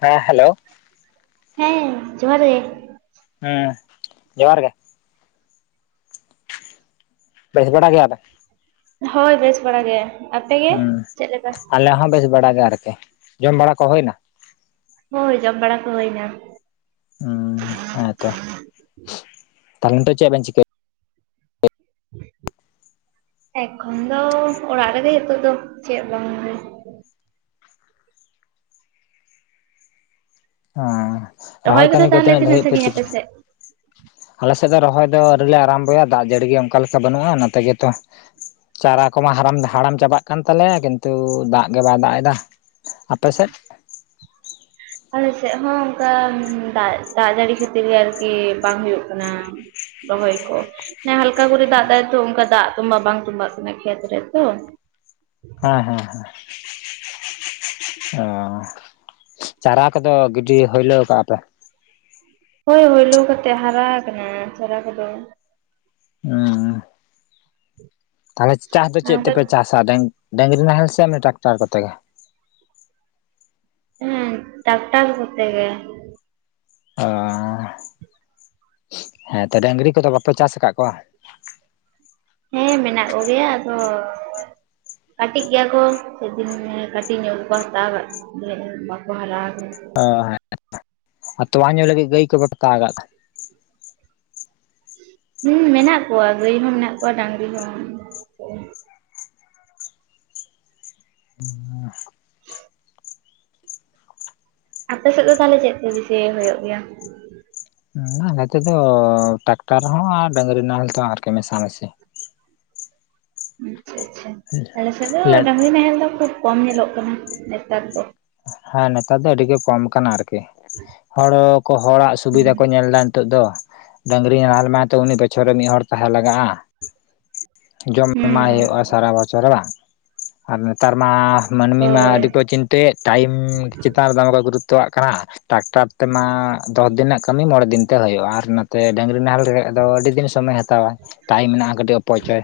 ᱦᱮᱸ ᱦᱮᱞᱳ᱾ ᱦᱮᱸ ᱡᱚᱦᱟᱨ ᱜᱮ᱾ ᱦᱮᱸ ᱡᱚᱦᱟᱨ ᱜᱮ᱾ ᱵᱮᱥ ᱵᱟᱲᱟ ᱜᱮᱭᱟ ᱵᱮᱱ? ᱦᱳᱭ ᱵᱮᱥ ᱵᱟᱲᱟ ᱜᱮ᱾ ᱟᱯᱮ ᱜᱮ ᱦᱩᱸ ᱪᱮᱫ ᱞᱮᱠᱟ? ᱟᱞᱮ ᱦᱚᱸ ᱵᱮᱥ ᱵᱟᱲᱟ ᱜᱮ ᱟᱨᱠᱤ, ᱡᱚᱢ ᱵᱟᱲᱟ ᱠᱚ ᱦᱳᱭᱱᱟ? ᱦᱳᱭ ᱡᱚᱢ ᱵᱟᱲᱟ ᱠᱚ ᱦᱳᱭᱱᱟ᱾ ᱦᱩᱸ ᱦᱮᱸᱛᱚ ᱛᱟᱞᱦᱮ ᱱᱤᱛᱚᱜ ᱪᱮᱫ ᱵᱤᱱ ᱪᱤᱠᱟᱹ ᱮᱠᱷᱚᱱ ᱫᱚ ᱚᱲᱟᱜ ᱨᱮᱜᱮ ᱱᱤᱛᱳᱜ ᱫᱚ ᱪᱮᱫ ᱵᱟᱝ ᱜᱮ᱾ ᱦᱚᱸᱻ ᱨᱚᱦᱚᱭ ᱠᱚᱫᱚ ᱠᱟᱹᱢᱤ ᱠᱚ ᱛᱟᱦᱚᱞᱮ ᱛᱤᱱᱟᱹᱜ ᱫᱷᱟᱵᱤᱡ ᱯᱮ ᱥᱟᱺᱜᱤᱧ ᱥᱤ ᱟᱯᱮ ᱠᱮᱫᱟ? ᱥᱮᱫ? ᱟᱞᱮ ᱥᱮᱫ ᱫᱚ ᱨᱚᱦᱚᱭ ᱫᱚ ᱟᱹᱣᱨᱤ ᱟᱨᱟᱢᱵᱚᱭᱟ ᱫᱟᱜ ᱡᱟᱹᱲᱤ ᱜᱮ ᱚᱱᱠᱟ ᱞᱮᱠᱟ ᱵᱟᱹᱱᱩᱜ-ᱟ ᱚᱱᱟ ᱛᱮᱜᱮ ᱛᱚ᱾ ᱪᱟᱨᱟ ᱠᱚᱢᱟ ᱦᱟᱲᱟᱢ, ᱦᱟᱨᱟᱢ ᱪᱟᱵᱟᱜ ᱠᱟᱱ ᱛᱟᱞᱮᱭᱟ ᱠᱤᱱᱛᱩ ᱫᱟᱜ ᱜᱮ ᱵᱟᱭ ᱫᱟᱜ ᱮᱫᱟ᱾ ᱟᱯᱮ ᱥᱮᱫ? ᱟᱞᱮᱥᱮᱫ ᱦᱚᱸ ᱚᱱᱠᱟ ᱫᱟᱜ ᱡᱟᱹᱲᱤ ᱠᱷᱟᱹᱛᱤᱨ ᱜᱮ ᱟᱨᱠᱤ ᱵᱟᱝ ᱦᱩᱭᱩᱜ ᱠᱟᱱᱟ᱾ ᱨᱚᱦᱚᱭ ᱠᱚ ᱚᱱᱮ ᱦᱟᱞᱠᱟ ᱠᱚᱨᱮ ᱫᱟᱜ ᱫᱟᱭ ᱛᱚ ᱚᱱᱠᱟ ᱫᱟᱜ ᱛᱚᱸᱵᱟ ᱵᱟᱝ ᱛᱚᱸᱵᱟᱜ ᱠᱟᱱᱟ ᱠᱷᱮᱛ ᱨᱮᱛᱚ᱾ ᱦᱮᱸ ᱦᱮᱸ ᱦᱮᱸ᱾ ᱚ, ᱪᱟᱨᱟ ᱠᱚᱫᱚ ᱜᱤᱰᱤ ᱦᱩᱭᱞᱟᱹᱣ ᱠᱟᱜ-ᱟ ᱯᱮ? ᱦᱳᱭ ᱦᱩᱭᱞᱳ ᱠᱟᱛᱮᱜ ᱦᱟᱨᱟ ᱟᱠᱟᱱᱟ ᱪᱟᱨᱟ ᱠᱚᱫᱚ᱾ ᱛᱟᱦᱞᱮ ᱪᱟᱥ ᱫᱚ ᱟᱨ ᱪᱮᱫ ᱚᱱᱠᱟ ᱛᱮᱯᱮ ᱪᱟᱥᱟ ᱰᱟᱝ, ᱰᱟᱝᱨᱤ ᱱᱟᱦᱮᱞ ᱥᱮ ᱚᱱᱮ ᱴᱨᱟᱠᱴᱟᱨ ᱠᱚᱛᱮ ᱜᱮ᱾ ᱦᱩᱸ, ᱴᱟᱠᱴᱟᱨ ᱠᱚᱛᱮ ᱜᱮ᱾ ᱚ, ᱦᱮᱸ ᱛᱚ ᱰᱟᱝᱨᱤ ᱠᱚᱫᱚ ᱵᱟᱯᱮ ᱪᱟᱥ ᱟᱠᱟᱜ ᱠᱚᱣᱟ? ᱦᱮᱸ ᱢᱮᱱᱟᱜ ᱠᱚᱜᱮᱭᱟ ᱟᱫᱚ ᱠᱟᱹᱴᱤᱡ ᱜᱮᱭᱟ ᱠᱚ ᱥᱮᱫᱤᱱ ᱠᱟᱹᱴᱤᱡ ᱧᱚᱜ ᱜᱮᱠᱚ ᱦᱟᱛᱟᱣ ᱠᱟᱫ ᱫᱷᱮᱨ ᱧᱚᱜ ᱵᱟᱠᱚ ᱦᱟᱨᱟᱣ ᱠᱟᱱᱟ᱾ ᱚ, ᱦᱮᱸ ᱟᱨ ᱛᱚᱣᱟ ᱧᱩ ᱞᱟᱹᱜᱤᱫ ᱜᱟᱹᱭ ᱠᱚ ᱵᱟᱢ ᱦᱟᱛᱟᱣ ᱠᱟᱜ ᱠᱚᱣᱟ? ᱦᱩᱸ ᱢᱮᱱᱟᱜ ᱠᱚᱣᱟ ᱜᱟᱹᱭ ᱦᱚᱸ ᱢᱮᱱᱟᱜ ᱠᱚᱣᱟ ᱰᱟᱹᱝᱨᱤ ᱦᱚᱸ ᱦᱩᱸ [inaudible] ᱟᱯᱮ ᱥᱮᱫ ᱫᱚ ᱛᱟᱦᱞᱮ ᱪᱮᱫ ᱠᱚ ᱵᱤᱥᱤ ᱦᱩᱭᱩᱜ ᱜᱮᱭᱟ? ᱩᱸᱻ ᱱᱚᱛᱮ ᱫᱚ ᱴᱟᱠᱴᱟᱨ ᱦᱚᱸ ᱟᱨ ᱰᱟᱹᱝᱨᱤ ᱱᱟᱦᱮᱞ ᱛᱮ ᱟᱨᱠᱤ ᱢᱮᱥᱟ ᱢᱤᱥᱤ᱾ ᱟᱪᱪᱷᱟ ᱟᱪᱪᱷᱟ ᱟᱞᱮ ᱥᱮᱫ ᱫᱚ ᱰᱟᱹᱟᱝᱨᱤ ᱱᱟᱦᱮᱞ ᱫᱚ ᱠᱷᱩᱵ ᱠᱚᱢ ᱧᱮᱞᱚᱜ ᱠᱟᱱᱟ ᱱᱮᱛᱟᱨ ᱫᱚ᱾ ᱦᱮᱸ ᱱᱮᱛᱟᱨ ᱫᱚ ᱟᱹᱰᱤ ᱜᱮ ᱠᱚᱢ ᱠᱟᱱᱟ ᱟᱨᱠᱤ ᱦᱚᱲ ᱦᱚᱸ ᱠᱚ ᱦᱚᱲᱟᱜ ᱥᱩᱵᱤᱫᱟ ᱦᱩᱸ ᱠᱚ ᱧᱮᱞᱫᱟ ᱱᱤᱛᱳᱜ ᱫᱚ ᱰᱟᱹᱝᱨᱤ ᱱᱟᱦᱮᱞ ᱢᱟᱱᱮ ᱛᱚ ᱩᱱᱤ ᱵᱚᱪᱷᱚᱨ ᱨᱮ ᱢᱤᱫ ᱦᱚᱲ ᱛᱟᱦᱮᱸ ᱞᱟᱜᱟᱜ-ᱟ᱾ ᱡᱚᱢ ᱮᱢᱟᱭ ᱦᱩᱸ ᱦᱩᱭᱩᱜᱼᱟ ᱥᱟᱨᱟ ᱵᱚᱪᱷᱚᱨ ᱵᱟᱝ ᱟᱨ ᱱᱮᱛᱟᱨ ᱢᱟ- ᱢᱟᱹᱱᱢᱤ ᱢᱟ ᱦᱳᱭ ᱟᱹᱰᱤ ᱠᱚ ᱪᱤᱱᱛᱟᱹᱭᱮᱫ ᱴᱟᱭᱤᱢ ᱪᱮᱛᱟᱱ ᱨᱮ ᱫᱚᱢᱮ ᱠᱚ ᱜᱩᱨᱩᱛᱛᱚᱣᱟᱜ ᱠᱟᱱᱟ᱾ ᱴᱟᱠᱴᱟᱨ ᱛᱮᱢᱟ ᱫᱚᱥ ᱫᱤᱱᱟᱜ ᱠᱟᱹᱢᱤ ᱢᱚᱬᱮ ᱫᱤᱱᱛᱮ ᱦᱩᱭᱩᱜᱼᱟ ᱟᱨ ᱱᱚᱛᱮ ᱰᱟᱹᱝᱨᱤ ᱱᱟᱦᱮᱞ ᱨᱮᱭᱟᱜ ᱫᱚ ᱟᱹᱰᱤ ᱫᱤᱱ ᱥᱚᱢᱚᱭᱮ ᱦᱟᱛ ᱛᱟᱣᱟ, ᱴᱟᱭᱤᱢ ᱢᱮᱱᱟᱜ-ᱟ ᱠᱟᱹᱴᱤᱡ ᱚᱯᱚᱪᱚᱭ᱾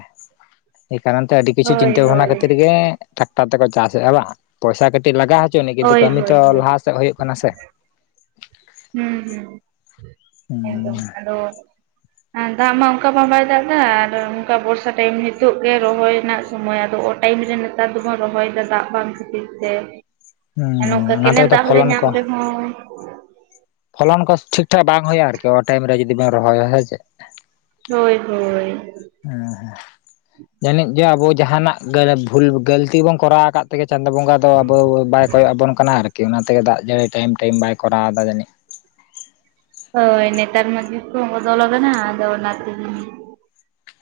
ᱮ ᱠᱟᱨᱚᱱ ᱛᱮ ᱟᱹᱰᱤ ᱠᱤᱪᱷᱩ ᱦᱳᱭ ᱪᱤᱱᱛᱟᱹ ᱵᱷᱟᱵᱽᱱᱟ ᱦᱳᱭ ᱠᱷᱟᱹᱛᱤᱨ ᱜᱮ ᱴᱨᱟᱠᱴᱟᱨ ᱛᱮᱠᱚ ᱪᱟᱥᱮᱜ-ᱟ ᱵᱟ ᱯᱚᱭᱥᱟ ᱠᱟᱹᱴᱤᱡ ᱞᱟᱜᱟᱜ ᱦᱚᱪᱚ ᱟᱹᱱᱤᱡ ᱠᱤᱱᱛᱩ ᱦᱳᱭ ᱦᱳᱭ ᱠᱟᱹᱢᱤ ᱦᱳᱭ ᱛᱚ ᱞᱟᱦᱟ ᱥᱮᱜ ᱦᱩᱭᱩᱜ ᱠᱟᱱᱟ ᱥᱮ᱾ ᱦᱩᱸ ᱦᱩᱸ ᱮᱠᱫᱚᱢ ᱦᱩᱸ ᱟᱫᱚ ᱦᱮᱸ ᱫᱟᱜ ᱢᱟ ᱚᱝᱠᱟ ᱢᱟ ᱵᱟᱭ ᱫᱟᱜ-ᱫᱟ ᱟᱨ ᱚᱝᱠᱟ ᱵᱚᱨᱥᱟ ᱴᱟᱭᱤᱢ ᱦᱤᱛᱳᱜ ᱜᱮ ᱨᱚᱦᱚᱭ ᱨᱮᱱᱟᱜ ᱥᱚᱢᱚᱭ ᱟᱫᱚ ᱴᱟᱭᱤᱢ ᱨᱮ ᱱᱮᱛᱟᱨ ᱫᱚᱵᱚᱱ ᱨᱚᱦᱚᱭᱫᱟ ᱫᱟᱜ ᱵᱟᱝ ᱠᱷᱟᱹᱛᱤᱨ ᱛᱮ᱾ ᱦᱩᱸ ᱟᱨ ᱦᱩᱸ ᱱᱚᱝᱠᱟ ᱚᱱᱟ ᱠᱮᱱᱮᱞ ᱛᱮᱜᱮ ᱛᱚ ᱫᱟᱜ ᱦᱚᱸᱞᱮ ᱯᱷᱚᱞᱚᱱ ᱧᱟᱢ ᱠᱚ ᱨᱮᱦᱚᱸ ᱯᱷᱚᱞᱚᱱ ᱠᱚ ᱴᱷᱤᱠ ᱴᱷᱟᱠ ᱵᱟᱝ ᱦᱩᱭᱩᱜ-ᱟ ᱟᱨᱠᱤ ᱚ-ᱴᱟᱭᱤᱢ ᱨᱮ ᱡᱩᱫᱤ ᱵᱟᱝ ᱨᱚᱦᱚᱭᱭᱟ ᱦᱮᱸᱥᱮ᱾ ᱦᱳᱭ ᱦᱳᱭ᱾ ᱦᱩᱸ ᱦᱩᱸ ᱡᱟᱹᱱᱤᱡ ᱡᱮ ᱟᱵᱚ ᱡᱟᱦᱟᱱᱟᱜ ᱵᱷᱩᱞ ᱜᱟᱹᱞᱛᱤ ᱵᱚᱱ ᱠᱚᱨᱟᱣ ᱠᱟᱫ ᱛᱮᱜᱮ ᱪᱟᱸᱫᱚ ᱵᱚᱸᱜᱟ ᱫᱚ ᱟᱵᱚ ᱵᱟᱭ ᱠᱚᱭᱚᱜ-ᱟᱵᱚᱱ ᱠᱟᱱᱟ ᱟᱨᱠᱤ ᱚᱱᱟᱛᱮᱜᱮ ᱫᱟᱜ ᱡᱟᱹᱲᱤ ᱴᱟᱭᱤᱢ ᱴᱟᱭᱤᱢ ᱵᱟᱭ ᱠᱚᱨᱟᱣᱫᱟ ᱡᱟᱹᱱᱤᱡ᱾ ᱦᱳᱭ ᱱᱮᱛᱟᱨ ᱢᱟ ᱡᱩᱜᱽ ᱠᱚ ᱦᱚᱸ ᱵᱚᱫᱚᱞ ᱠᱟᱱᱟ ᱟᱫᱚ ᱚᱱᱟ ᱛᱮᱜᱤ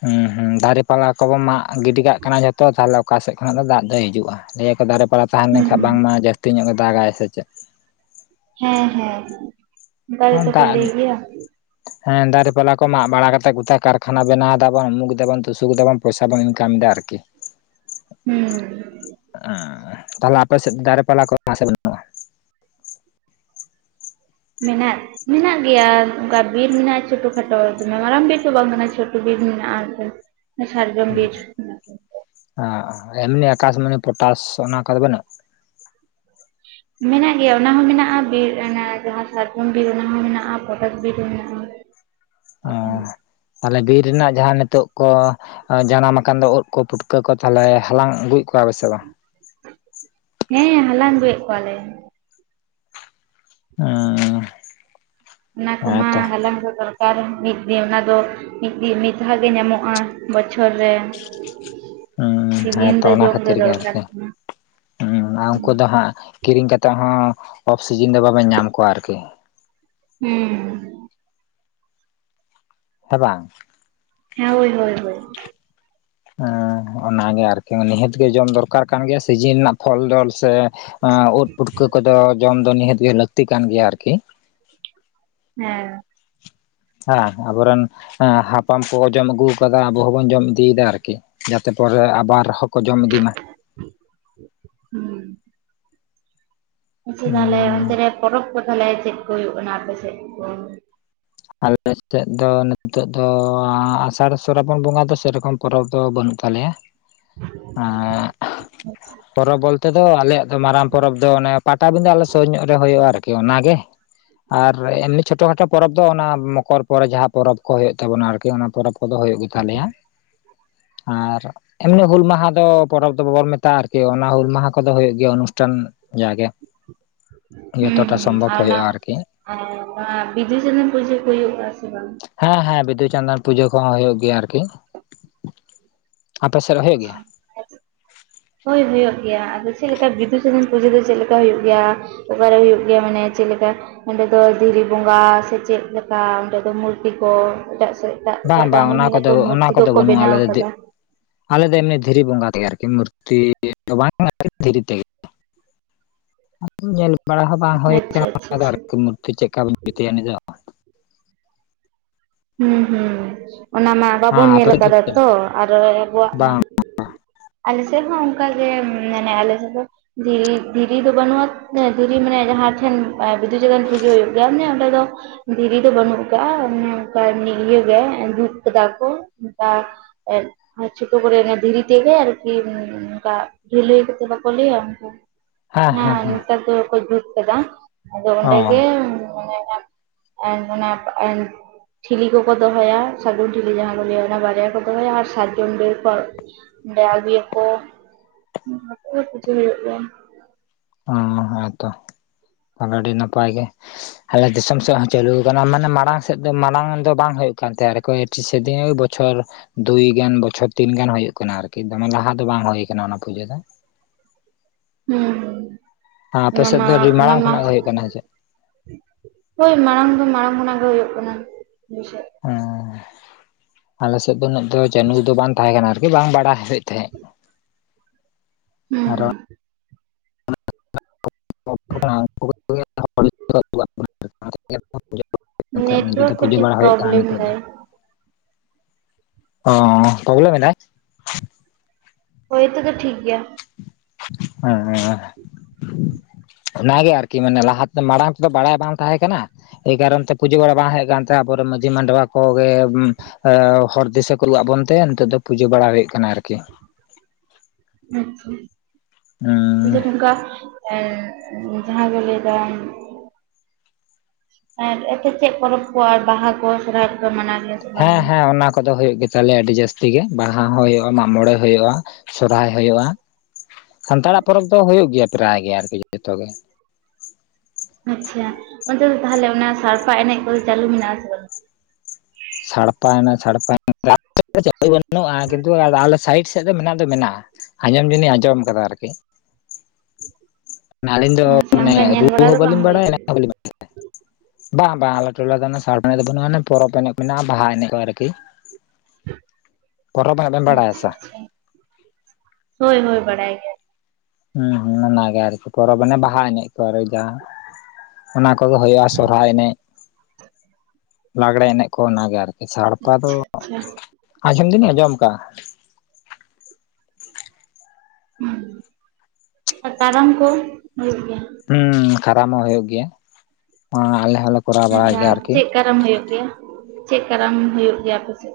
ᱦᱩᱸ ᱦᱩᱸ ᱫᱟᱨᱮ ᱯᱟᱞᱟ ᱠᱚᱵᱚ ᱢᱟᱜ ᱜᱤᱰᱤ ᱠᱟᱜ ᱠᱟᱱᱟ ᱡᱷᱚᱛᱚ ᱛᱟᱦᱞᱮ ᱚᱠᱟᱥᱮᱡ ᱠᱷᱚᱱᱟᱜ ᱫᱚ ᱫᱟᱜ ᱫᱚ ᱦᱤᱡᱩᱷ-ᱟ ᱞᱟᱹᱭᱟᱠᱚ ᱫᱟᱨᱮ ᱯᱟᱞᱟ ᱛᱟᱦᱮᱱ ᱞᱮᱱᱠᱷᱟ ᱦᱩᱸ ᱵᱟᱝᱢᱟ ᱡᱟᱹᱥᱛᱤ ᱧᱚᱜ ᱜᱮ ᱫᱟᱜᱟᱭ ᱥᱮ ᱪᱮᱫ᱾ ᱦᱮᱸ ᱦᱮᱸ᱾ ᱚᱱᱠᱟ ᱦᱟᱱ ᱜᱮᱛᱚ ᱠᱚ ᱫᱟᱜ ᱞᱟᱹᱭ ᱜᱮᱭᱟ ᱦᱮᱸ ᱫᱟᱨᱮ ᱯᱟᱞᱟ ᱠᱚ ᱢᱟᱜ ᱵᱟᱲᱟ ᱠᱟᱛᱮᱫ ᱠᱟᱨᱠᱷᱟᱱᱟ ᱵᱮᱱᱟᱣ ᱫᱟᱵᱚᱱ ᱩᱢᱩᱜ ᱫᱟᱵᱚᱱ ᱛᱩᱥᱩᱠ ᱵᱟᱵᱚᱱ, ᱯᱚᱭᱥᱟ ᱵᱚ ᱤᱱᱠᱟᱢ ᱮᱫᱟ ᱟᱨᱠᱤ, ᱦᱩᱸ, ᱮᱸ ᱛᱟᱦᱞᱮ ᱟᱯᱮ ᱥᱮᱫ ᱫᱟᱨᱮ ᱯᱟᱞᱟ ᱠᱚ ᱢᱮᱱᱟᱜ ᱥᱮ ᱵᱟᱱᱩᱜ-ᱟ, ᱢᱮᱱᱟᱜ, ᱢᱮᱱᱟᱜ ᱜᱮᱭᱟ ᱚᱱᱠᱟ ᱵᱤᱨ ᱢᱮᱱᱟᱜᱼᱟ ᱪᱷᱴᱳ ᱠᱷᱟᱴᱳ ᱫᱚᱢᱮ ᱢᱟᱨᱟᱝ ᱵᱤᱨ ᱫᱚ ᱵᱟᱝ ᱠᱟᱱᱟ ᱪᱷᱴᱳ ᱵᱤᱨ ᱢᱮᱱᱟᱜᱼᱟ, ᱥᱟᱨᱡᱚᱢ ᱵᱤᱨ, ᱢᱮᱱᱟᱜᱼᱟ᱾ ᱦᱚᱸ ᱮᱢᱱᱤ ᱟᱠᱟᱥ ᱢᱚᱱᱤ ᱯᱚᱴᱟᱥ ᱚᱱᱟ ᱠᱚᱫᱚ ᱵᱟᱱᱩᱜᱼᱟ, ᱢᱮᱱᱟᱜ ᱜᱮᱭᱟ ᱚᱱᱟ ᱦᱚᱸ ᱢᱮᱱᱟᱜᱼᱟ ᱵᱤᱨ ᱚᱱᱟ ᱡᱟᱦᱟᱸ ᱥᱟᱟᱨᱡᱚᱢ ᱵᱤᱨ ᱚᱱᱟ ᱦᱚᱸ ᱢᱮᱱᱟᱜᱼᱟ ᱯᱚᱴᱚᱠ ᱵᱤᱨ ᱦᱚᱸ ᱢᱮᱱᱟᱜᱼᱟ, [unintelligible] ᱚ ᱛᱟᱦᱚᱞᱮ ᱵᱤᱨ ᱨᱮᱱᱟᱜ ᱡᱟᱦᱟᱸ ᱱᱤᱛᱚᱜ ᱠᱚ ᱡᱟᱱᱟᱢ ᱟᱠᱟᱱ ᱫᱚ ᱩᱫ ᱠᱚ ᱯᱩᱴᱠᱟᱹ ᱠᱚ ᱛᱟᱦᱞᱮ ᱦᱟᱞᱟᱝ ᱟᱹᱜᱩᱭᱮᱫ ᱠᱚᱣᱟ ᱵᱮᱥᱮ ᱵᱟᱝ, ᱦᱮᱸ ᱦᱟᱞᱟᱝ ᱟᱹᱜᱩᱭᱮᱫ ᱠᱚᱣᱟᱞᱮ, ᱦᱮᱸᱻ ᱚᱱᱟ ᱠᱚᱢᱟ ᱦᱟᱞᱟᱝ ᱥᱚᱫᱚᱨ ᱟᱨ ᱢᱤᱫ ᱫᱤᱱ ᱚᱱᱟ ᱫᱚ ᱢᱤᱫ ᱫᱤᱱ ᱢᱤᱫ ᱫᱷᱟᱣ ᱜᱮ ᱧᱟᱢᱚᱜᱼᱟ ᱵᱚᱪᱷᱚᱨ ᱨᱮ, [unintelligible] ᱦᱩᱸ ᱥᱤᱡᱤᱱ ᱦᱮᱸᱛᱚ ᱫᱚ ᱚᱱᱟ ᱡᱚᱢ ᱫᱚ ᱠᱷᱟᱹᱛᱤᱨ ᱜᱮ ᱫᱚᱨᱠᱟᱨ ᱠᱟᱱᱟ ᱦᱩᱸ ᱟᱨ ᱩᱱᱠᱩ ᱫᱚ ᱦᱟᱸᱜ - ᱠᱤᱨᱤᱧ ᱠᱟᱛᱮᱫ ᱦᱚᱸ ᱚᱯᱷᱥᱤᱡᱤᱱ ᱫᱚ ᱵᱟᱵᱮᱱ ᱧᱟᱢ ᱠᱚᱣᱟ ᱟᱨᱠᱤ, ᱦᱩᱸ ᱦᱮᱸ ᱵᱟᱝ, ᱦᱮᱸ ᱦᱳᱭ ᱦᱳᱭ ᱦᱳᱭ, ᱦᱮᱸ ᱚᱱᱟᱜᱮ ᱟᱨᱠᱤ ᱱᱤᱦᱟᱹᱛ ᱜᱮ ᱡᱚᱢ ᱫᱚᱨᱠᱟᱨ ᱠᱟᱱ ᱜᱮᱭᱟ ᱥᱤᱡᱤᱱ ᱨᱮᱱᱟᱜ ᱯᱷᱚᱞ ᱰᱚᱞ ᱥᱮ, ᱳᱫ ᱯᱩᱴᱠᱟᱹ ᱠᱚᱫᱚ ᱡᱚᱢ ᱫᱚ ᱱᱤᱦᱟᱹᱛ ᱜᱮ ᱞᱟᱹᱠᱛᱤ ᱠᱟᱱ ᱜᱮᱭᱟ ᱟᱨᱠᱤ, ᱦᱮᱸ ᱦᱮᱸ ᱟᱵᱚ ᱨᱮᱱ, ᱦᱮᱸ ᱦᱟᱯᱲᱟᱢ ᱠᱚ ᱡᱚᱢ ᱟᱹᱜᱩ ᱠᱟᱫᱟ ᱟᱵᱚ ᱦᱚᱸᱵᱚᱱ ᱡᱚᱢ ᱤᱫᱤᱭᱮᱫᱟ ᱟᱨᱠᱤ ᱡᱟᱛᱮ ᱯᱚᱨᱮ ᱟᱵᱟᱨ, ᱦᱚᱸᱠᱚ ᱡᱚᱢ ᱤᱫᱤ ᱢᱟ, ᱦᱩᱸ ᱟᱪᱪᱷᱟ ᱛᱟᱦᱞᱮ ᱦᱩᱸ ᱚᱱᱛᱮ ᱨᱮ ᱯᱚᱨᱚᱵᱽ ᱠᱚ ᱛᱟᱦᱚᱞᱮ ᱪᱮᱫ ᱠᱚ ᱦᱩᱭᱩᱜ ᱠᱟᱱᱟ ᱟᱯᱮ ᱥᱮᱫ ᱠᱚ, ᱟᱞ ᱥᱮᱫ ᱫᱚ ᱱᱤᱛᱚᱜ ᱫᱚ ᱟᱥᱟᱲ ᱥᱨᱟᱵᱚᱱ ᱵᱚᱸᱜᱟ ᱫᱚ ᱥᱮᱨᱚᱠᱚᱢ ᱯᱚᱨᱚᱵᱽ ᱫᱚ ᱵᱟᱹᱱᱩᱜ ᱛᱟᱞᱮᱭᱟ, ᱮᱸᱜ ᱯᱚᱨᱚᱵᱽ ᱵᱚᱞᱛᱮ ᱫᱚ ᱟᱞᱮᱭᱟᱜ ᱫᱚ ᱢᱟᱨᱟᱝ ᱯᱚᱨᱚᱵᱽ ᱵᱚᱞᱛᱮ ᱫᱚ ᱟᱞᱮᱭᱟᱜ ᱫᱚ ᱢᱟᱨᱟᱜ ᱯᱚᱨᱚᱵ ᱫᱚ ᱯᱟᱴᱟᱵᱤᱸᱫᱟᱹ ᱟᱞᱮ ᱥᱩᱨ ᱧᱚᱜ ᱨᱮ ᱦᱩᱭᱩᱜᱼᱟ ᱟᱨᱠᱤ, ᱚᱱᱟ ᱜᱮ ᱟᱨ ᱮᱢᱱᱤ ᱪᱷᱳᱴᱳ ᱠᱷᱟᱴᱳ ᱯᱚᱨᱚᱵᱽ ᱫᱚ ᱚᱱᱟ ᱢᱚᱠᱚᱨ, ᱯᱚᱨᱮ ᱡᱟᱦᱟᱸ ᱯᱚᱨᱚᱵᱽ ᱠᱚ ᱦᱩᱭᱩᱜ ᱛᱟᱵᱚᱱᱟ ᱟᱨᱠᱤ ᱚᱱᱟ ᱯᱚᱨᱚᱵᱽ ᱠᱚᱫᱚ ᱦᱩᱭᱩᱜ ᱜᱮᱛᱟᱞᱮᱭᱟ ᱟᱨ, ᱮᱢᱱᱤ ᱦᱩᱞ ᱢᱟᱦᱟ ᱫᱚ ᱯᱚᱨᱚᱵᱽ ᱫᱚ ᱵᱟᱵᱚᱱ ᱢᱮᱛᱟᱜᱼᱟ ᱟᱨᱠᱤ ᱚᱱᱟ ᱦᱩᱞ ᱢᱟᱦᱟ ᱠᱚᱫᱚ ᱦᱳᱭ ᱜᱮᱭᱟ ᱚᱱᱩᱥᱴᱷᱟᱱ, ᱡᱟᱜᱮ ᱦᱩᱸ ᱡᱚᱛᱚᱴᱟ ᱥᱚᱢᱵᱷᱚᱵ ᱟᱨ ᱚᱱᱟ ᱦᱩᱭᱩᱜᱼᱟ ᱟᱨᱠᱤ, ᱟᱨ ᱚᱱᱟ ᱵᱤᱫᱩᱼᱪᱟᱸᱫᱟᱱ ᱯᱩᱡᱟᱹ ᱠᱚ ᱦᱩᱭᱩᱜ ᱟ ᱥᱮ ᱵᱟᱝ? ᱦᱮᱸ ᱦᱮᱸ ᱵᱤᱫᱩ ᱪᱟᱸᱫᱟᱱ ᱯᱩᱡᱟᱹ ᱠᱚᱦᱚᱸ ᱦᱩᱭᱩᱜ ᱜᱮᱭᱟ ᱟᱨᱠᱤ ᱟᱯᱮ ᱥᱮᱫ ᱦᱳᱭᱳᱜ ᱜᱮᱭᱟ, ᱦᱳᱭ ᱦᱩᱭᱩᱜ ᱜᱮᱭᱟ ᱟᱫᱚ ᱪᱮᱫ ᱞᱮᱠᱟ ᱵᱤᱫᱩᱼᱪᱟᱸᱫᱟᱱ ᱯᱩᱡᱟᱹ ᱫᱚ ᱪᱮᱫ ᱞᱮᱠᱟ ᱦᱩᱭᱩᱜ ᱜᱮᱭᱟ, ᱚᱠᱟᱨᱮ ᱦᱩᱭᱩᱜ ᱜᱮᱭᱟ ᱢᱟᱱᱮ ᱪᱮᱫ ᱞᱮᱠᱟ, ᱚᱸᱰᱮ ᱫᱚ ᱫᱷᱤᱨᱤ ᱵᱚᱸᱜᱟ ᱥᱮ ᱪᱮᱫᱮ ᱞᱮᱠᱟ ᱚᱸᱰᱮ ᱫᱚ ᱢᱩᱨᱛᱤ ᱠᱚ ᱮᱴᱟᱜ ᱥᱮᱫ, ᱮᱴᱟᱜ ᱮᱴᱟᱜ ᱵᱟᱝ ᱟᱠᱟ ᱵᱟᱝ ᱚᱱᱟ ᱧᱩᱱᱟ ᱛᱚ ᱠᱚᱫᱚ ᱚᱱᱟ ᱢᱩᱨᱛᱤ ᱠᱚᱫᱚ ᱫᱚᱠᱚ ᱵᱟᱹᱱᱩᱜᱼᱟ ᱵᱮᱱᱟᱣ ᱟᱞᱮ ᱫᱚ ᱟᱠᱟᱫᱟ, ᱟᱞᱮ ᱫᱚ ᱮᱢᱱᱤ ᱫᱷᱤᱨᱤ ᱵᱚᱸᱜᱟ ᱛᱮᱜᱮ ᱟᱨᱠᱤ ᱢᱩᱨᱛᱤ ᱵᱟᱝ ᱫᱷᱤᱨᱤ ᱛᱮᱜᱮ, [unintelligible] ᱧᱮᱞ ᱵᱟᱲᱟ ᱦᱚᱸ ᱵᱟᱝ ᱦᱩᱭ ᱟᱪᱪᱷᱟ ᱠᱟᱱᱟ ᱟᱪᱪᱷᱟ ᱚᱱᱟ ᱟᱪᱪᱷᱟ ᱟᱨᱠᱤ ᱢᱩᱨᱛᱤ ᱪᱮᱫᱠᱟ ᱡᱩᱛᱤᱭᱟ ᱩᱱᱤ ᱫᱚ, ᱦᱩᱸ ᱦᱩᱸ ᱚᱱᱟ ᱢᱟ, ᱵᱟᱵᱚᱱ ᱟᱯᱮ ᱧᱮᱞ ᱫᱚ ᱠᱟᱫᱟ ᱪᱮᱫ ᱛᱚ ᱞᱮᱠᱟ ᱟᱨ ᱟᱵᱚᱣᱟᱜ ᱢᱟ, ᱵᱟᱝ ᱟᱞᱮ ᱥᱮᱜ ᱦᱚᱸ ᱚᱱᱠᱟ ᱜᱮ ᱢᱟᱱᱮ ᱟᱞᱮ ᱥᱮᱜ ᱫᱚ ᱫᱷᱤᱨᱤ ᱫᱷᱤᱨᱤ ᱫᱚ ᱵᱟᱹᱱᱩᱜᱼᱟ ᱫᱷᱤᱨᱤ ᱢᱟᱱᱮ ᱡᱟᱦᱟᱸᱴᱷᱮᱱ ᱵᱤᱫᱩᱪᱸᱱᱫᱚᱱ ᱯᱩᱡᱟᱹ ᱦᱩᱭᱩᱜ ᱜᱮᱭᱟ ᱢᱟᱱᱮ ᱚᱸᱰᱮ ᱫᱚ, ᱫᱷᱤᱨᱤ ᱫᱚ ᱵᱟᱹᱱᱩᱜ ᱟᱠᱟᱜ ᱚᱱᱮ ᱚᱱᱠᱟ ᱤᱭᱟᱹ ᱜᱮ ᱫᱩᱵ ᱠᱟᱫᱟ ᱠᱚ ᱚᱱᱠᱟ, ᱪᱤ ᱠᱚ ᱯᱚᱨᱮ ᱨᱮ ᱫᱷᱤᱨᱤ ᱛᱮ ᱜᱮ ᱟᱨᱠᱤ ᱚᱱᱠᱟ ᱰᱷᱤᱞᱤ ᱠᱚᱛᱮ ᱵᱟᱠᱚ ᱞᱟᱹᱭᱟ᱾ ᱦᱮᱸ, ᱦᱮᱸ ᱱᱮᱛᱟᱨ ᱫᱚᱠᱚ ᱡᱩᱛ ᱠᱟᱫᱟ ᱟᱫᱚ ᱚ ᱚᱸᱱᱰᱮ ᱜᱮ, ᱮᱸ ᱚᱱᱟ ᱮᱱ, ᱴᱷᱤᱞᱤ ᱠᱚᱠᱚ ᱫᱚᱦᱚᱭᱟ ᱥᱟᱹᱜᱩᱱ ᱴᱷᱤᱞᱤ ᱠᱚᱠᱚ ᱫᱚᱦᱚᱭᱟ ᱥᱟᱹᱜᱩᱱ ᱴᱷᱤᱞᱤ ᱡᱟᱦᱟᱸ ᱠᱚ ᱞᱟᱹᱭᱟ ᱚᱱᱟ ᱵᱟᱨᱭᱟ ᱠᱚ ᱫᱚᱦᱚᱭᱟ ᱟᱨ ᱥᱟᱨᱡᱚᱢ ᱰᱟᱹᱨ ᱠᱚ ᱚᱸᱰᱮ ᱟᱜᱩᱭᱟᱠᱚ ᱚᱱᱟ ᱠᱚ ᱯᱩᱡᱟᱹ ᱦᱩᱭᱩᱜ ᱜᱮᱭᱟ᱾ ᱚᱸ ᱦᱚᱭᱛᱚ ᱚᱱᱟ ᱟᱹᱰᱤ ᱱᱟᱯᱟᱭ ᱜᱮ᱾ ᱟᱞᱮ ᱫᱤᱥᱚᱢ ᱥᱮᱫ ᱦᱚᱸ ᱪᱟᱹᱟᱞᱩ ᱟᱠᱟᱱᱟ ᱢᱟᱱᱮ ᱢᱟᱲᱟᱝ, ᱥᱮᱫ ᱫᱚ ᱢᱟᱲᱟᱝ ᱫᱚ ᱵᱟᱝ ᱦᱩᱭᱩᱜ ᱠᱟᱱ ᱛᱟᱭᱟ ᱟᱨ ᱮᱴᱤᱥᱤᱰᱤ ᱵᱚᱪᱷᱚᱨ ᱫᱩᱭ ᱜᱟᱱ ᱵᱚᱪᱷᱚᱨ ᱛᱤᱱᱜᱟᱱ ᱦᱳᱭ ᱠᱟᱱᱟ ᱟᱨᱠᱤ ᱫᱚᱢᱮ ᱞᱟᱦᱟ ᱫᱚ ᱵᱟᱝ ᱦᱩᱭ ᱠᱟᱱᱟ ᱚᱱᱟ ᱯᱩᱡᱟᱹ ᱫᱚ᱾ ᱦᱩᱸ ᱦᱩᱸ ᱟᱯᱮ ᱚᱱᱟ ᱥᱮᱫ ᱢᱟ ᱫᱚ ᱨᱤ ᱚᱱᱟ ᱢᱟᱲᱟᱝ ᱢᱟ ᱠᱷᱚᱱᱟᱜ ᱜᱮ ᱦᱩᱭᱩᱜ ᱠᱟᱱᱟ ᱪᱮᱜ? ᱦᱳᱭ ᱢᱟᱲᱟᱝ ᱫᱚ ᱢᱟᱲᱟᱝ ᱠᱷᱚᱱᱟᱜ ᱜᱮ ᱦᱩᱭᱩᱜ ᱠᱟᱱᱟ ᱟᱞᱮ ᱥᱮᱜ᱾ ᱚᱸ ᱟᱞᱮ ᱥᱮᱜ ᱫᱚ ᱩᱱᱟᱜ ᱫᱚ ᱪᱟᱱᱩ ᱫᱚ ᱵᱟᱝ ᱛᱟᱦᱮᱸ ᱠᱟᱱᱟ ᱟᱨᱠᱤ ᱵᱟᱝ ᱵᱟᱰᱟᱭᱮᱫ ᱛᱟᱦᱮᱸᱫ, ᱦᱩᱸ ᱟᱨ ᱦᱩᱸ, [inaudible] [inaudible] [inaudible] ᱦᱩᱸ ᱱᱤᱡᱮ ᱫᱚ ᱱᱮᱴᱣᱟᱨᱠ ᱯᱩᱡᱟᱹ ᱠᱟᱹᱴᱤᱡ ᱵᱟᱲᱟ ᱦᱩᱭᱩᱜ ᱠᱟᱱᱟ ᱯᱨᱚᱵᱞᱮᱢ ᱱᱮᱛᱮ ᱫᱚ, ᱫᱟᱭ ᱚᱸ ᱚᱸ ᱯᱚᱵᱞᱮᱢ ᱮᱱᱟᱭ᱾ ᱦᱳᱭ ᱛᱚᱵᱮ ᱴᱷᱤᱠ ᱜᱮᱭᱟ᱾ ᱦᱮᱸᱦᱮᱸ ᱦᱮᱸ ᱚᱱᱟᱜᱮ ᱟᱨᱠᱤ ᱢᱟᱱᱮ ᱞᱟᱦᱟᱛᱮ ᱢᱟᱲᱟᱝ ᱛᱮᱫᱚ ᱵᱟᱲᱟᱭ ᱵᱟᱝ ᱛᱟᱦᱮᱸ ᱠᱟᱱᱟ᱾ ᱮᱭ ᱠᱟᱨᱚᱱ ᱛᱮ ᱯᱩᱡᱟᱹ ᱵᱟᱲᱟ ᱵᱟᱝ ᱦᱮᱜ ᱠᱟᱱ ᱛᱟᱦᱮᱸ ᱟᱵᱚᱨᱮᱱ ᱢᱟᱺᱡᱷᱤ ᱢᱟᱰᱣᱟ ᱠᱚᱜᱮ, ᱦᱮᱸ ᱦᱚᱲ ᱫᱤᱥᱟᱹ ᱠᱚ ᱨᱩᱭᱟ ᱟᱵᱚᱱ ᱛᱮ ᱱᱤᱛᱚᱜ ᱫᱚ ᱯᱩᱡᱟᱹ ᱵᱟᱲᱟ ᱦᱩᱭᱩᱜ ᱠᱟᱱᱟ ᱟᱨᱠᱤ, ᱦᱩᱸ ᱦᱩᱸ [unintelligible] [unintelligible] ᱦᱮᱸ ᱦᱮᱸ ᱡᱟᱦᱟᱸ ᱠᱚ ᱞᱟᱹᱭᱫᱟ ᱟᱨ ᱮᱜᱴᱩ ᱪᱮᱜ ᱯᱚᱨᱚᱵᱽ ᱠᱚ ᱟᱨ ᱵᱟᱦᱟ ᱠᱚ ᱥᱚᱨᱦᱟᱭ ᱠᱚᱯᱮ ᱢᱟᱱᱟᱣ, ᱜᱮᱭᱟ ᱥᱮ ᱵᱟᱝ? ᱦᱮᱸ ᱦᱮᱸ ᱚᱱᱟ ᱠᱚᱫᱚ ᱦᱩᱭᱩᱜ ᱜᱮ, ᱛᱟᱞᱮ ᱟᱹᱰᱤ ᱡᱟᱹᱥᱛᱤ ᱜᱮ ᱵᱟᱦᱟ ᱦᱚᱸ ᱦᱩᱭᱩᱜᱼᱟ ᱢᱟᱜ ᱢᱚᱬᱮ ᱦᱩᱭᱩᱜᱼᱟ ᱥᱚᱨᱦᱟᱭ ᱦᱩᱭᱩᱜᱼᱟ᱾ ᱥᱟᱱᱛᱟᱲᱟᱜ ᱯᱚᱨᱚᱵᱽ ᱫᱚ ᱦᱩᱭᱩᱜ ᱜᱮᱭᱟ ᱯᱨᱟᱭ ᱜᱮ ᱟᱨᱠᱤ ᱡᱚᱛᱚ ᱜᱮ᱾ ᱟᱪᱪᱷᱟ ᱚᱱᱛᱮ ᱫᱚ ᱛᱟᱦᱚᱞᱮ ᱚᱱᱟ ᱥᱟᱲᱯᱟ ᱮᱱᱮᱜ ᱠᱚᱫᱚ ᱪᱟᱹᱞᱩ ᱢᱮᱱᱟᱜ ᱟᱥᱮ ᱵᱟᱝ? ᱥᱟᱲᱯᱟ ᱮᱱᱮᱜ ᱥᱟᱲᱯᱟ ᱮᱱᱮᱜ ᱟᱞᱮ ᱥᱮᱜ ᱫᱚ ᱪᱟ. ᱞᱩ ᱵᱟᱹᱱᱩᱜᱼᱟ ᱠᱤᱱᱛᱩ ᱟ ᱟᱞᱮ ᱥᱟᱭᱤᱰ, ᱮᱫ ᱫᱚ ᱢᱮᱱᱟᱜ ᱫᱚ ᱢᱮᱱᱟᱜᱼᱟ ᱟᱸᱡᱚᱢ ᱡᱤᱱᱤᱧ ᱟᱸᱡᱚᱢ ᱠᱟᱫᱟ ᱟᱨᱠᱤ, ᱱᱟᱹᱞᱤᱧ ᱫᱚ ᱟᱪᱪᱷᱟ ᱢᱟᱱᱮ ᱚᱱᱠᱟ ᱨᱩ ᱧᱮᱞ ᱵᱟᱲᱟ ᱦᱚᱸ ᱫᱚ ᱵᱟᱝ ᱵᱟᱹᱞᱤᱧ ᱦᱩᱭ ᱵᱟᱲᱟᱭᱟ ᱮᱱᱮᱜ ᱠᱟᱱᱟ ᱦᱚᱸ ᱵᱟᱹᱞᱤᱧ, [inaudible] ᱵᱟᱝ ᱵᱟᱝ ᱟᱞᱮ ᱴᱚᱞᱟ ᱫᱚ ᱥᱟᱲᱯᱟ ᱮᱱᱮᱜ ᱫᱚ ᱵᱟᱹᱱᱩᱜᱼᱟᱱᱮ ᱯᱚᱨᱚᱵᱽ ᱮᱱᱮᱜ ᱢᱮᱱᱟᱜᱼᱟ ᱵᱟᱦᱟ ᱮᱱᱮᱜ ᱠᱚ ᱟᱨᱠᱤ ᱯᱚᱨᱚᱵᱽ ᱵᱟᱵᱮᱱ ᱵᱟᱲᱟᱭᱟ ᱟᱪᱪᱷᱟ ᱥᱮ ᱵᱟᱝ? ᱟᱪᱪᱷᱟ ᱦᱳᱭ ᱦᱳᱭ ᱵᱟᱰᱟᱭ ᱜᱮ᱾ ᱦᱮᱸ ᱦᱮᱸ ᱚᱱᱟᱜᱮ ᱟᱨᱠᱤ ᱯᱚᱨᱚᱵᱽ ᱢᱟᱱᱮ ᱵᱟᱦᱟ ᱮᱱᱮᱜ ᱠᱚ ᱟᱨ ᱡᱟᱦᱟᱸ, ᱚᱱᱟ ᱠᱚᱜᱮ ᱦᱩᱭᱩᱜᱼᱟ ᱥᱚᱨᱦᱟᱭ ᱮᱱᱮᱜ ᱞᱟᱜᱽᱲᱮ ᱮᱱᱮᱜ ᱠᱚ ᱚᱱᱟᱜᱮ ᱟᱨ, ᱥᱟᱲᱯᱟ ᱫᱚ ᱟᱪᱪᱷᱟ ᱟᱸᱡᱚᱢ ᱫᱤᱱᱤᱧ ᱟᱸᱡᱚᱢ ᱠᱟᱜᱼᱟ᱾ ᱦᱩᱸ ᱟᱨ ᱠᱟᱨᱟᱢ ᱠᱚ ᱦᱩᱭᱩᱜ ᱜᱮᱭᱟ? ᱦᱩᱸ ᱠᱟᱨᱟᱢ ᱦᱚᱸ ᱦᱩᱭᱩᱜ ᱜᱮᱭᱟ, ᱱᱚᱣᱟ ᱟᱞᱮ ᱦᱚᱞᱮ ᱟᱪᱪᱷᱟ ᱪᱮᱫ ᱠᱟᱨᱟᱢ ᱦᱩᱭᱩᱜ ᱜᱮᱭᱟ? ᱪᱮᱫ ᱠᱟᱨᱟᱢ ᱦᱩᱭᱩᱜ ᱜᱮᱭᱟ ᱟᱯᱮ ᱥᱮᱫ?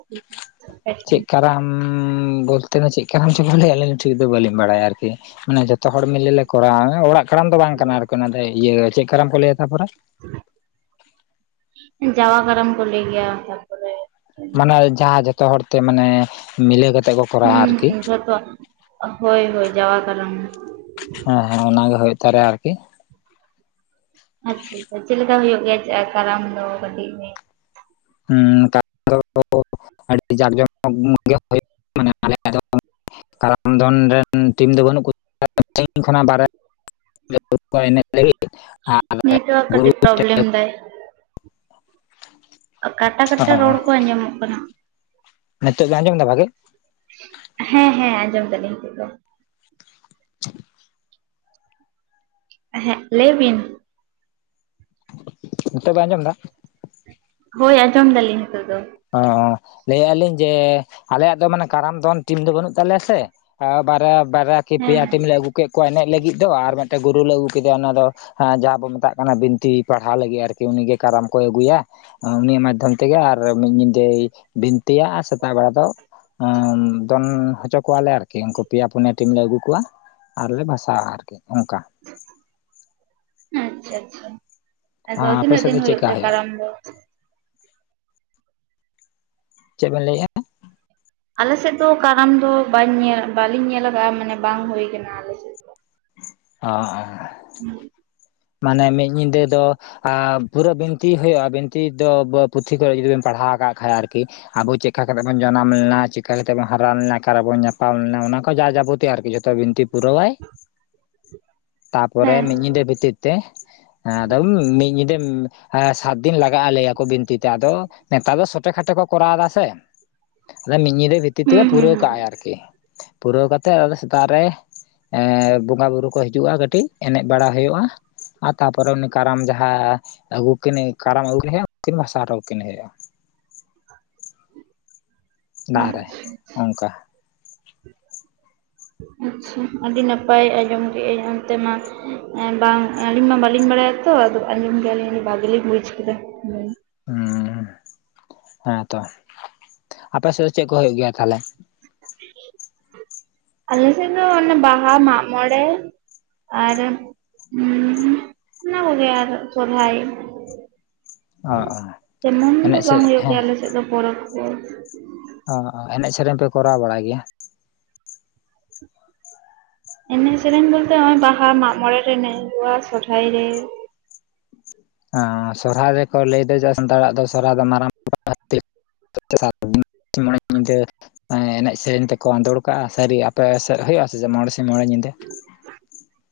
ᱪᱮᱫ ᱠᱟᱨᱟᱢ? [inaudible] ᱵᱚᱞᱛᱮ ᱫᱚ ᱪᱮᱫ ᱠᱟᱨᱟᱢ ᱪᱚᱠᱚ ᱞᱟᱹᱭᱟ ᱟᱹᱞᱤᱧ ᱴᱷᱤᱠ ᱫᱚ ᱵᱟᱹᱞᱤᱧ ᱵᱟᱲᱟᱭᱟ ᱟᱨᱠᱤ᱾ ᱢᱟᱱᱮ ᱡᱷᱚᱛᱚ ᱦᱚᱲ ᱢᱤᱞᱮ ᱞᱮ ᱠᱚᱨᱟᱣᱟ, ᱚᱲᱟᱜ ᱠᱟᱨᱟᱢ ᱫᱚ ᱵᱟᱝ ᱠᱟᱱᱟ ᱟᱨᱠᱤ, ᱚᱱᱟ ᱤᱭᱟᱹ ᱪᱮᱫ ᱠᱟᱨᱟᱢ ᱠᱚ ᱞᱟᱹᱭᱟ ᱛᱟᱯᱚᱨᱮ? ᱡᱟᱣᱟ ᱠᱟᱨᱟᱢ ᱠᱚ ᱞᱟ. ᱭ ᱜᱮᱭᱟ ᱚᱝᱠᱟ ᱫᱚ᱾ ᱢᱟᱱᱮ ᱡᱟᱦᱟᱸ ᱡᱷᱚᱛᱚ ᱦᱚᱲ ᱛᱮ ᱢᱟᱱᱮ ᱢᱤᱞᱟᱹ ᱠᱟᱛᱮᱜ ᱠᱚ ᱠᱚᱨᱟᱣᱟ ᱦᱩᱸ ᱟᱨᱠᱤ ᱡᱷᱚᱛᱚ ᱦᱳᱭ ᱦᱳᱭ ᱡᱟᱣᱟ ᱠᱟᱨᱟᱢ ᱦᱮᱸ ᱦᱮᱸ ᱚᱱᱟ ᱜᱮ ᱦᱳᱭ ᱛᱟᱦᱚᱞᱮ ᱟᱨᱠᱤ᱾ ᱟᱪᱪᱷᱟ ᱟᱪᱷᱟ ᱪᱮᱫᱠᱟ ᱫᱚ ᱦᱩᱭᱩᱜ ᱜᱮᱭᱟ ᱠᱟᱨᱟᱢ ᱫᱚ ᱠᱟᱹᱴᱤᱡ ᱦᱩᱸ ᱠᱟᱨᱟᱢ ᱫᱚ ᱟᱹᱰᱤ ᱡᱟᱠ ᱡᱚᱢᱚᱠ ᱜᱮ ᱦᱩᱭᱩᱜ ᱢᱟᱱᱮ ᱟᱞᱮᱭᱟᱜ ᱫᱚ ᱠᱟᱨᱟᱢ ᱫᱚᱱ ᱨᱮᱱ ᱴᱤᱢ ᱫᱚ ᱵᱟᱹᱱᱩᱜ [unintelligible] ᱠᱷᱚᱱᱟᱜ ᱵᱟᱭᱨᱮ [unintelligible] ᱠᱚ ᱮᱱᱮᱡ ᱞᱟᱹᱜᱤᱫ ᱟᱨ ᱱᱮᱴᱣᱟᱨᱠ ᱜᱩᱨᱩ ᱠᱟᱹᱴᱤᱡ [unintelligible] ᱯᱨᱚᱵᱞᱮᱢ ᱫᱟᱭ [inaudible] ᱠᱟᱴᱟ ᱠᱟᱴᱟ ᱨᱚᱲ ᱦᱚᱸ ᱠᱚ ᱟᱸᱡᱚᱢᱚᱜ ᱠᱟᱱᱟ᱾ ᱱᱤᱛᱚᱜ ᱫᱚ ᱟᱸᱡᱚᱢ ᱫᱟ ᱵᱷᱟᱜᱮ? ᱦᱮᱸ ᱦᱮᱸ ᱟᱸᱡᱚᱢ ᱫᱟᱞᱤᱧ ᱱᱤᱛᱚᱜ ᱫᱚ᱾ ᱦᱮᱸᱜ ᱞᱟᱹᱭ ᱵᱤᱱ᱾ ᱱᱤᱛᱳ ᱵᱮᱱ ᱟᱸᱡᱚᱢ ᱫᱟ᱾ ᱦᱳᱭ ᱟᱸᱡᱚᱢ ᱫᱟᱞᱤᱧ ᱱᱤᱛᱚᱜ ᱫᱚ᱾ ᱚ ᱞᱟᱹᱭᱮᱜᱼᱟ ᱞᱤᱧ ᱡᱮ ᱟᱞᱮᱭᱟᱜ ᱫᱚ ᱢᱟᱱᱮ ᱠᱟᱨᱟᱢ ᱫᱚᱱ ᱴᱤᱢ ᱫᱚ ᱵᱟᱹᱱᱩᱜ ᱛᱟᱞᱮᱭᱟ ᱥᱮ ᱟ ᱵᱟᱨᱭᱟ ᱵᱟᱨᱭᱟ ᱠᱤ ᱦᱮᱸ ᱯᱮᱭᱟ ᱦᱮᱸ ᱴᱤᱢ ᱞᱮ ᱟᱹᱜᱩ ᱠᱮᱜ ᱠᱚᱣᱟ ᱮᱱᱮᱡ ᱞᱟᱹᱜᱤᱫ ᱫᱚ ᱟᱨ ᱢᱤᱫᱴᱮᱱ ᱜᱩᱨᱩᱞ ᱞᱮ ᱟᱹᱜᱩ ᱠᱮᱫᱮᱭᱟ ᱚᱱᱟ ᱫᱚ ᱡᱟᱦᱟᱸ ᱵᱚ ᱢᱮᱛᱟᱜ ᱚᱱᱟ ᱵᱤᱱᱛᱤ ᱯᱟᱲᱦᱟᱣ ᱞᱟᱹᱜᱤᱫ ᱟᱨᱠᱤ ᱩᱱᱤᱜ ᱠᱟᱨᱟᱢ ᱠᱚᱭ ᱟᱹᱜᱩᱭᱟ ᱩᱱᱤᱤᱭᱟᱜ ᱢᱟᱫᱽᱫᱷᱚᱢ ᱛᱮᱜᱮ ᱟᱨ ᱢᱤᱫ ᱧᱤᱫᱟᱹᱭ ᱵᱤᱱᱛᱤᱭᱟ ᱟᱨ ᱥᱮᱛᱟᱜ ᱵᱟᱲᱟ ᱫᱚ ᱚᱸ ᱫᱚᱱ ᱦᱚᱪᱚ ᱠᱚᱣᱟᱞᱮ ᱟᱨᱠᱤ ᱩᱱᱠᱩ ᱯᱮᱭᱟ ᱯᱩᱱᱭᱟᱹ ᱴᱤᱢ ᱞᱮ ᱟᱹᱜᱩ ᱠᱚᱣᱟ᱾ ᱟᱨᱞᱮ ᱵᱷᱟᱥᱟᱣᱟ ᱟᱨᱠᱤ ᱚᱝᱠᱟ᱾ ᱦᱮᱸ ᱟᱪᱪᱷᱟ ᱟᱪᱪᱷᱟ᱾ ᱟᱫᱚ ᱟᱯᱮ ᱛᱤᱱᱟᱹᱜ ᱥᱮᱫ ᱫᱚ ᱫᱤᱱ ᱦᱩᱭᱩᱜ ᱪᱮᱫᱠᱟ ᱛᱮ ᱦᱩᱭᱩᱜᱼᱟ ᱠᱟᱨᱟᱢ ᱫᱚ? ᱪᱮᱫ ᱵᱮᱱ ᱞᱟᱹᱭᱮᱜᱼᱟ? ᱟᱞᱮᱥᱮᱫ ᱫᱚ ᱠᱟᱨᱟᱢ ᱫᱚ ᱵᱟᱹᱧ ᱧᱮᱞ ᱠᱟᱫᱟ ᱵᱟᱞᱤᱧ ᱧᱮᱞ ᱠᱟᱜᱼᱟ ᱢᱟᱱᱮ ᱵᱟᱝ ᱦᱩᱭ ᱠᱟᱱᱟ ᱟᱞᱮᱥᱮᱫ᱾ ᱚ ᱚ᱾ ᱩᱸᱜ᱾ ᱢᱟᱱᱮ ᱢᱤᱫ ᱧᱤᱫᱟᱹ ᱫᱚ ᱟᱸ ᱯᱩᱨᱟᱹ ᱵᱤᱱᱛᱤ ᱦᱩᱭᱩᱜᱼᱟ ᱵᱤᱱᱛᱤ ᱫᱚ ᱯᱩᱛᱷᱤ ᱠᱚᱨᱮ ᱡᱩᱫᱤ ᱵᱮᱢ ᱯᱟᱲᱦᱟᱣ ᱠᱟᱜ ᱠᱷᱟᱡ ᱟᱨᱠᱤ᱾ ᱟᱵᱚ ᱪᱮᱠᱟ ᱠᱟᱛᱮ ᱵᱚᱱ ᱡᱟᱱᱟᱢ ᱞᱮᱱᱟ ᱪᱤᱠᱟ ᱠᱟᱛᱮ ᱵᱚᱱ ᱦᱟᱨᱟ ᱞᱮᱱᱟ ᱚᱠᱟᱨᱵᱚᱱ ᱧᱟᱯᱟᱢ ᱞᱮᱱᱟ ᱚᱱᱟ ᱠᱚ ᱡᱟ ᱡᱟᱵᱚᱛᱤ ᱟᱨᱠᱤ ᱡᱷᱚ ᱛᱚ ᱵᱤᱱᱛᱤ ᱯᱩᱨᱟᱹᱣᱟᱭ [inaudible] ᱛᱟᱯᱚᱨᱮ ᱦᱮᱸ ᱢᱤᱫ ᱧᱤᱫᱟᱹ ᱵᱷᱤᱛᱤᱨ ᱛᱮ ᱮᱸ ᱢᱤᱫ ᱧᱤᱫᱟᱹ ᱮᱸ ᱥᱟᱛᱫᱤᱱ ᱞᱟᱜᱟᱜᱼᱟ ᱞᱟᱹᱭᱟᱠᱚ ᱵᱤᱱᱛᱤᱛᱮ ᱟᱫᱚ ᱱᱮᱛᱟᱨ ᱫᱚ ᱥᱚᱴᱮ ᱠᱷᱴᱮ ᱠᱚ ᱠᱚᱨᱟᱣ ᱫᱟ ᱥᱮ, ᱟᱫᱚ ᱢᱤᱫ ᱧᱤᱫᱟᱹ ᱵᱷᱤᱛᱤᱨ ᱦᱩᱸ ᱛᱮᱜᱮ ᱦᱩᱸ ᱦᱩᱸ ᱯᱩᱨᱟᱹᱣ ᱠᱟᱜᱼᱟᱭ ᱟᱨᱠᱤ ᱯᱩᱨᱟᱹᱣ ᱠᱟᱛᱮᱫ ᱟᱫᱚ ᱥᱮᱛᱟᱜ ᱨᱮ ᱮᱸ ᱵᱚᱸᱜᱟ ᱵᱩᱨᱩ ᱠᱚ ᱦᱤᱡᱩᱜᱼᱟ ᱠᱟᱹᱴᱤᱡ ᱮᱱᱮᱡ ᱵᱟᱲᱟ ᱦᱩᱭᱩᱜᱼᱟ ᱟᱨ ᱛᱟᱯᱚᱨᱮ ᱩᱱᱤ ᱠᱟᱨᱟᱢ ᱡᱟᱦᱟᱸ ᱟᱹᱜᱩ ᱠᱤᱱ ᱠᱟᱨᱟᱢ ᱟᱹᱜᱩ ᱩᱱᱠᱤᱱ ᱵᱷᱟᱥᱟ ᱟᱨᱚ ᱵᱷᱟᱥᱟ ᱠᱤᱱ ᱦᱚᱴᱚ ᱠᱟᱠᱤᱱ ᱦᱩᱭᱩᱜ-ᱟ᱾ ᱫᱟᱜ ᱨᱮ ᱟᱪᱪᱷᱟ ᱚᱝᱠᱟ ᱟᱪᱪᱷᱟ ᱟᱹᱰᱤ ᱱᱟᱯᱟᱭ ᱟᱸᱡᱚᱢ ᱠᱮ ᱟᱹᱧ ᱚᱱᱛᱮ ᱢᱟ ᱵᱟᱝ ᱟᱹᱞᱤᱧ ᱢᱟ ᱵᱟᱹᱞᱤᱧ ᱵᱟᱲᱟᱭᱟᱛᱚ ᱟᱫᱚ ᱟᱸᱡᱚᱢ ᱜᱮᱭᱟᱞᱤᱧ ᱟᱹᱰᱤ ᱵᱷᱟᱜᱤ ᱞᱤᱧ ᱵᱩᱡ ᱠᱮᱫᱟ᱾ ᱦᱩᱸ ᱦᱩᱸ ᱦᱮᱸᱛᱚ ᱟᱯᱮ ᱥᱮᱫ ᱫᱚ ᱪᱮᱫ ᱠᱚ ᱦᱩᱭᱩᱜ ᱜᱮᱭᱟ ᱛᱟᱦᱚᱞᱮ? ᱟᱞᱮ ᱥᱮᱫ ᱫᱚ ᱚᱱᱮ ᱵᱟᱦᱟ, ᱢᱟᱜ ᱢᱚᱬᱮ, ᱟᱨ ᱚᱱᱟ ᱠᱚᱜᱮ ᱟᱨ ᱥᱚᱨᱦᱟᱭ ᱚ ᱚ ᱮᱢᱚᱱ ᱫᱚ ᱮᱱᱮᱡ ᱵᱟᱝ ᱥᱮᱨᱮᱧ ᱦᱩᱭᱩᱜ ᱦᱮᱸ ᱜᱮᱭᱟ ᱟᱞᱮ ᱥᱮᱫ ᱫᱚ ᱯᱚᱨᱚᱵᱽ ᱠᱚ᱾ ᱚ ᱮᱱᱮᱡ ᱥᱮᱨᱮᱧ ᱯᱮ ᱠᱚᱨᱟᱣ ᱵᱟᱲᱟᱭ ᱜᱮᱭᱟ? ᱮᱱᱮᱡ ᱥᱮᱨᱮᱧ ᱵᱚᱞᱛᱮ ᱱᱚᱜ-ᱚᱭ ᱵᱟᱦᱟ ᱢᱟᱜ ᱢᱚᱬᱮ ᱨᱮ ᱮᱱᱮᱡ ᱦᱩᱭᱩᱜ-ᱟ ᱥᱚᱨᱦᱟᱭ ᱨᱮ ᱥᱚᱨᱦᱟᱭ ᱨᱮᱠᱚ ᱞᱟᱹᱭᱫᱟ ᱡᱮ ᱥᱟᱱᱛᱟᱲᱟᱜ ᱫᱚ ᱥᱚᱨᱦᱟᱭ ᱫᱚ ᱢᱟᱨᱟᱝ ᱢᱚᱬᱮ ᱧᱤᱫᱟᱹ [unintelligible] ᱮᱱᱮᱡ ᱥᱮᱨᱮᱧ ᱛᱮᱠᱚ ᱟᱸᱫᱳᱲ ᱠᱟᱜ-ᱟ ᱥᱟᱹᱨᱤ ᱟᱯᱮ ᱥᱮᱫ ᱦᱩᱭᱩᱜ-ᱟ ᱥᱮ ᱢᱚᱬᱮ ᱥᱤᱧ ᱢᱚᱬᱮ ᱧᱤᱫᱟᱹ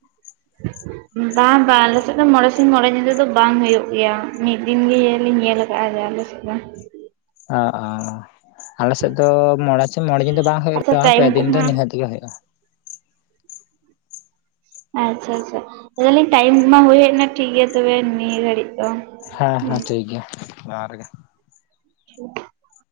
[unintelligible] ᱵᱟᱝ ᱵᱟᱝ ᱟᱞᱮᱥᱮᱫ ᱫᱚ ᱢᱚᱬᱮ ᱥᱤᱧ ᱢᱚᱲᱮ ᱧᱤᱫᱟᱹ ᱫᱚ ᱵᱟᱝ ᱦᱩᱭᱩᱜ ᱜᱮᱭᱟ ᱢᱤᱫ ᱫᱤᱱᱜᱮᱞᱤᱧ ᱧᱮᱞ ᱠᱟᱜ ᱟ ᱟᱞᱮᱥᱮᱫ ᱵᱟᱝ ᱟᱻᱟᱻ ᱟᱞᱮ ᱥᱮᱫ ᱫᱚ ᱢᱚᱬᱮ ᱢᱚᱬᱮ ᱫᱤᱱ ᱫᱚ ᱵᱟᱝ ᱦᱳᱭᱳᱜ ᱟᱪᱪᱷᱟ ᱨᱮ ᱦᱚ ᱴᱟᱭᱤᱢ ᱯᱮ ᱫᱤᱱ ᱫᱚ ᱠᱚᱢᱟ ᱱᱤᱦᱟᱹᱛ ᱜᱮ ᱦᱩᱭᱩᱜ-ᱟ᱾ [inaudible] ᱟᱪᱪᱷᱟ ᱟᱪᱪᱷᱟ ᱞᱟᱹᱭᱞᱤᱧ ᱴᱟᱭᱤᱢ ᱢᱟ ᱦᱩᱭ ᱦᱮᱡ ᱮᱱᱟ ᱴᱷᱤᱠ ᱜᱮᱭᱟ ᱛᱚᱵᱮ ᱱᱤᱭᱟᱹ ᱜᱷᱟᱹᱲᱤᱡ ᱫᱚ ᱦᱮᱸ ᱦᱩᱸ ᱦᱮᱸ ᱴᱷᱤᱠ ᱜᱮᱭᱟ ᱡᱚᱦᱟᱨ ᱜᱮ ᱴᱷᱤᱠ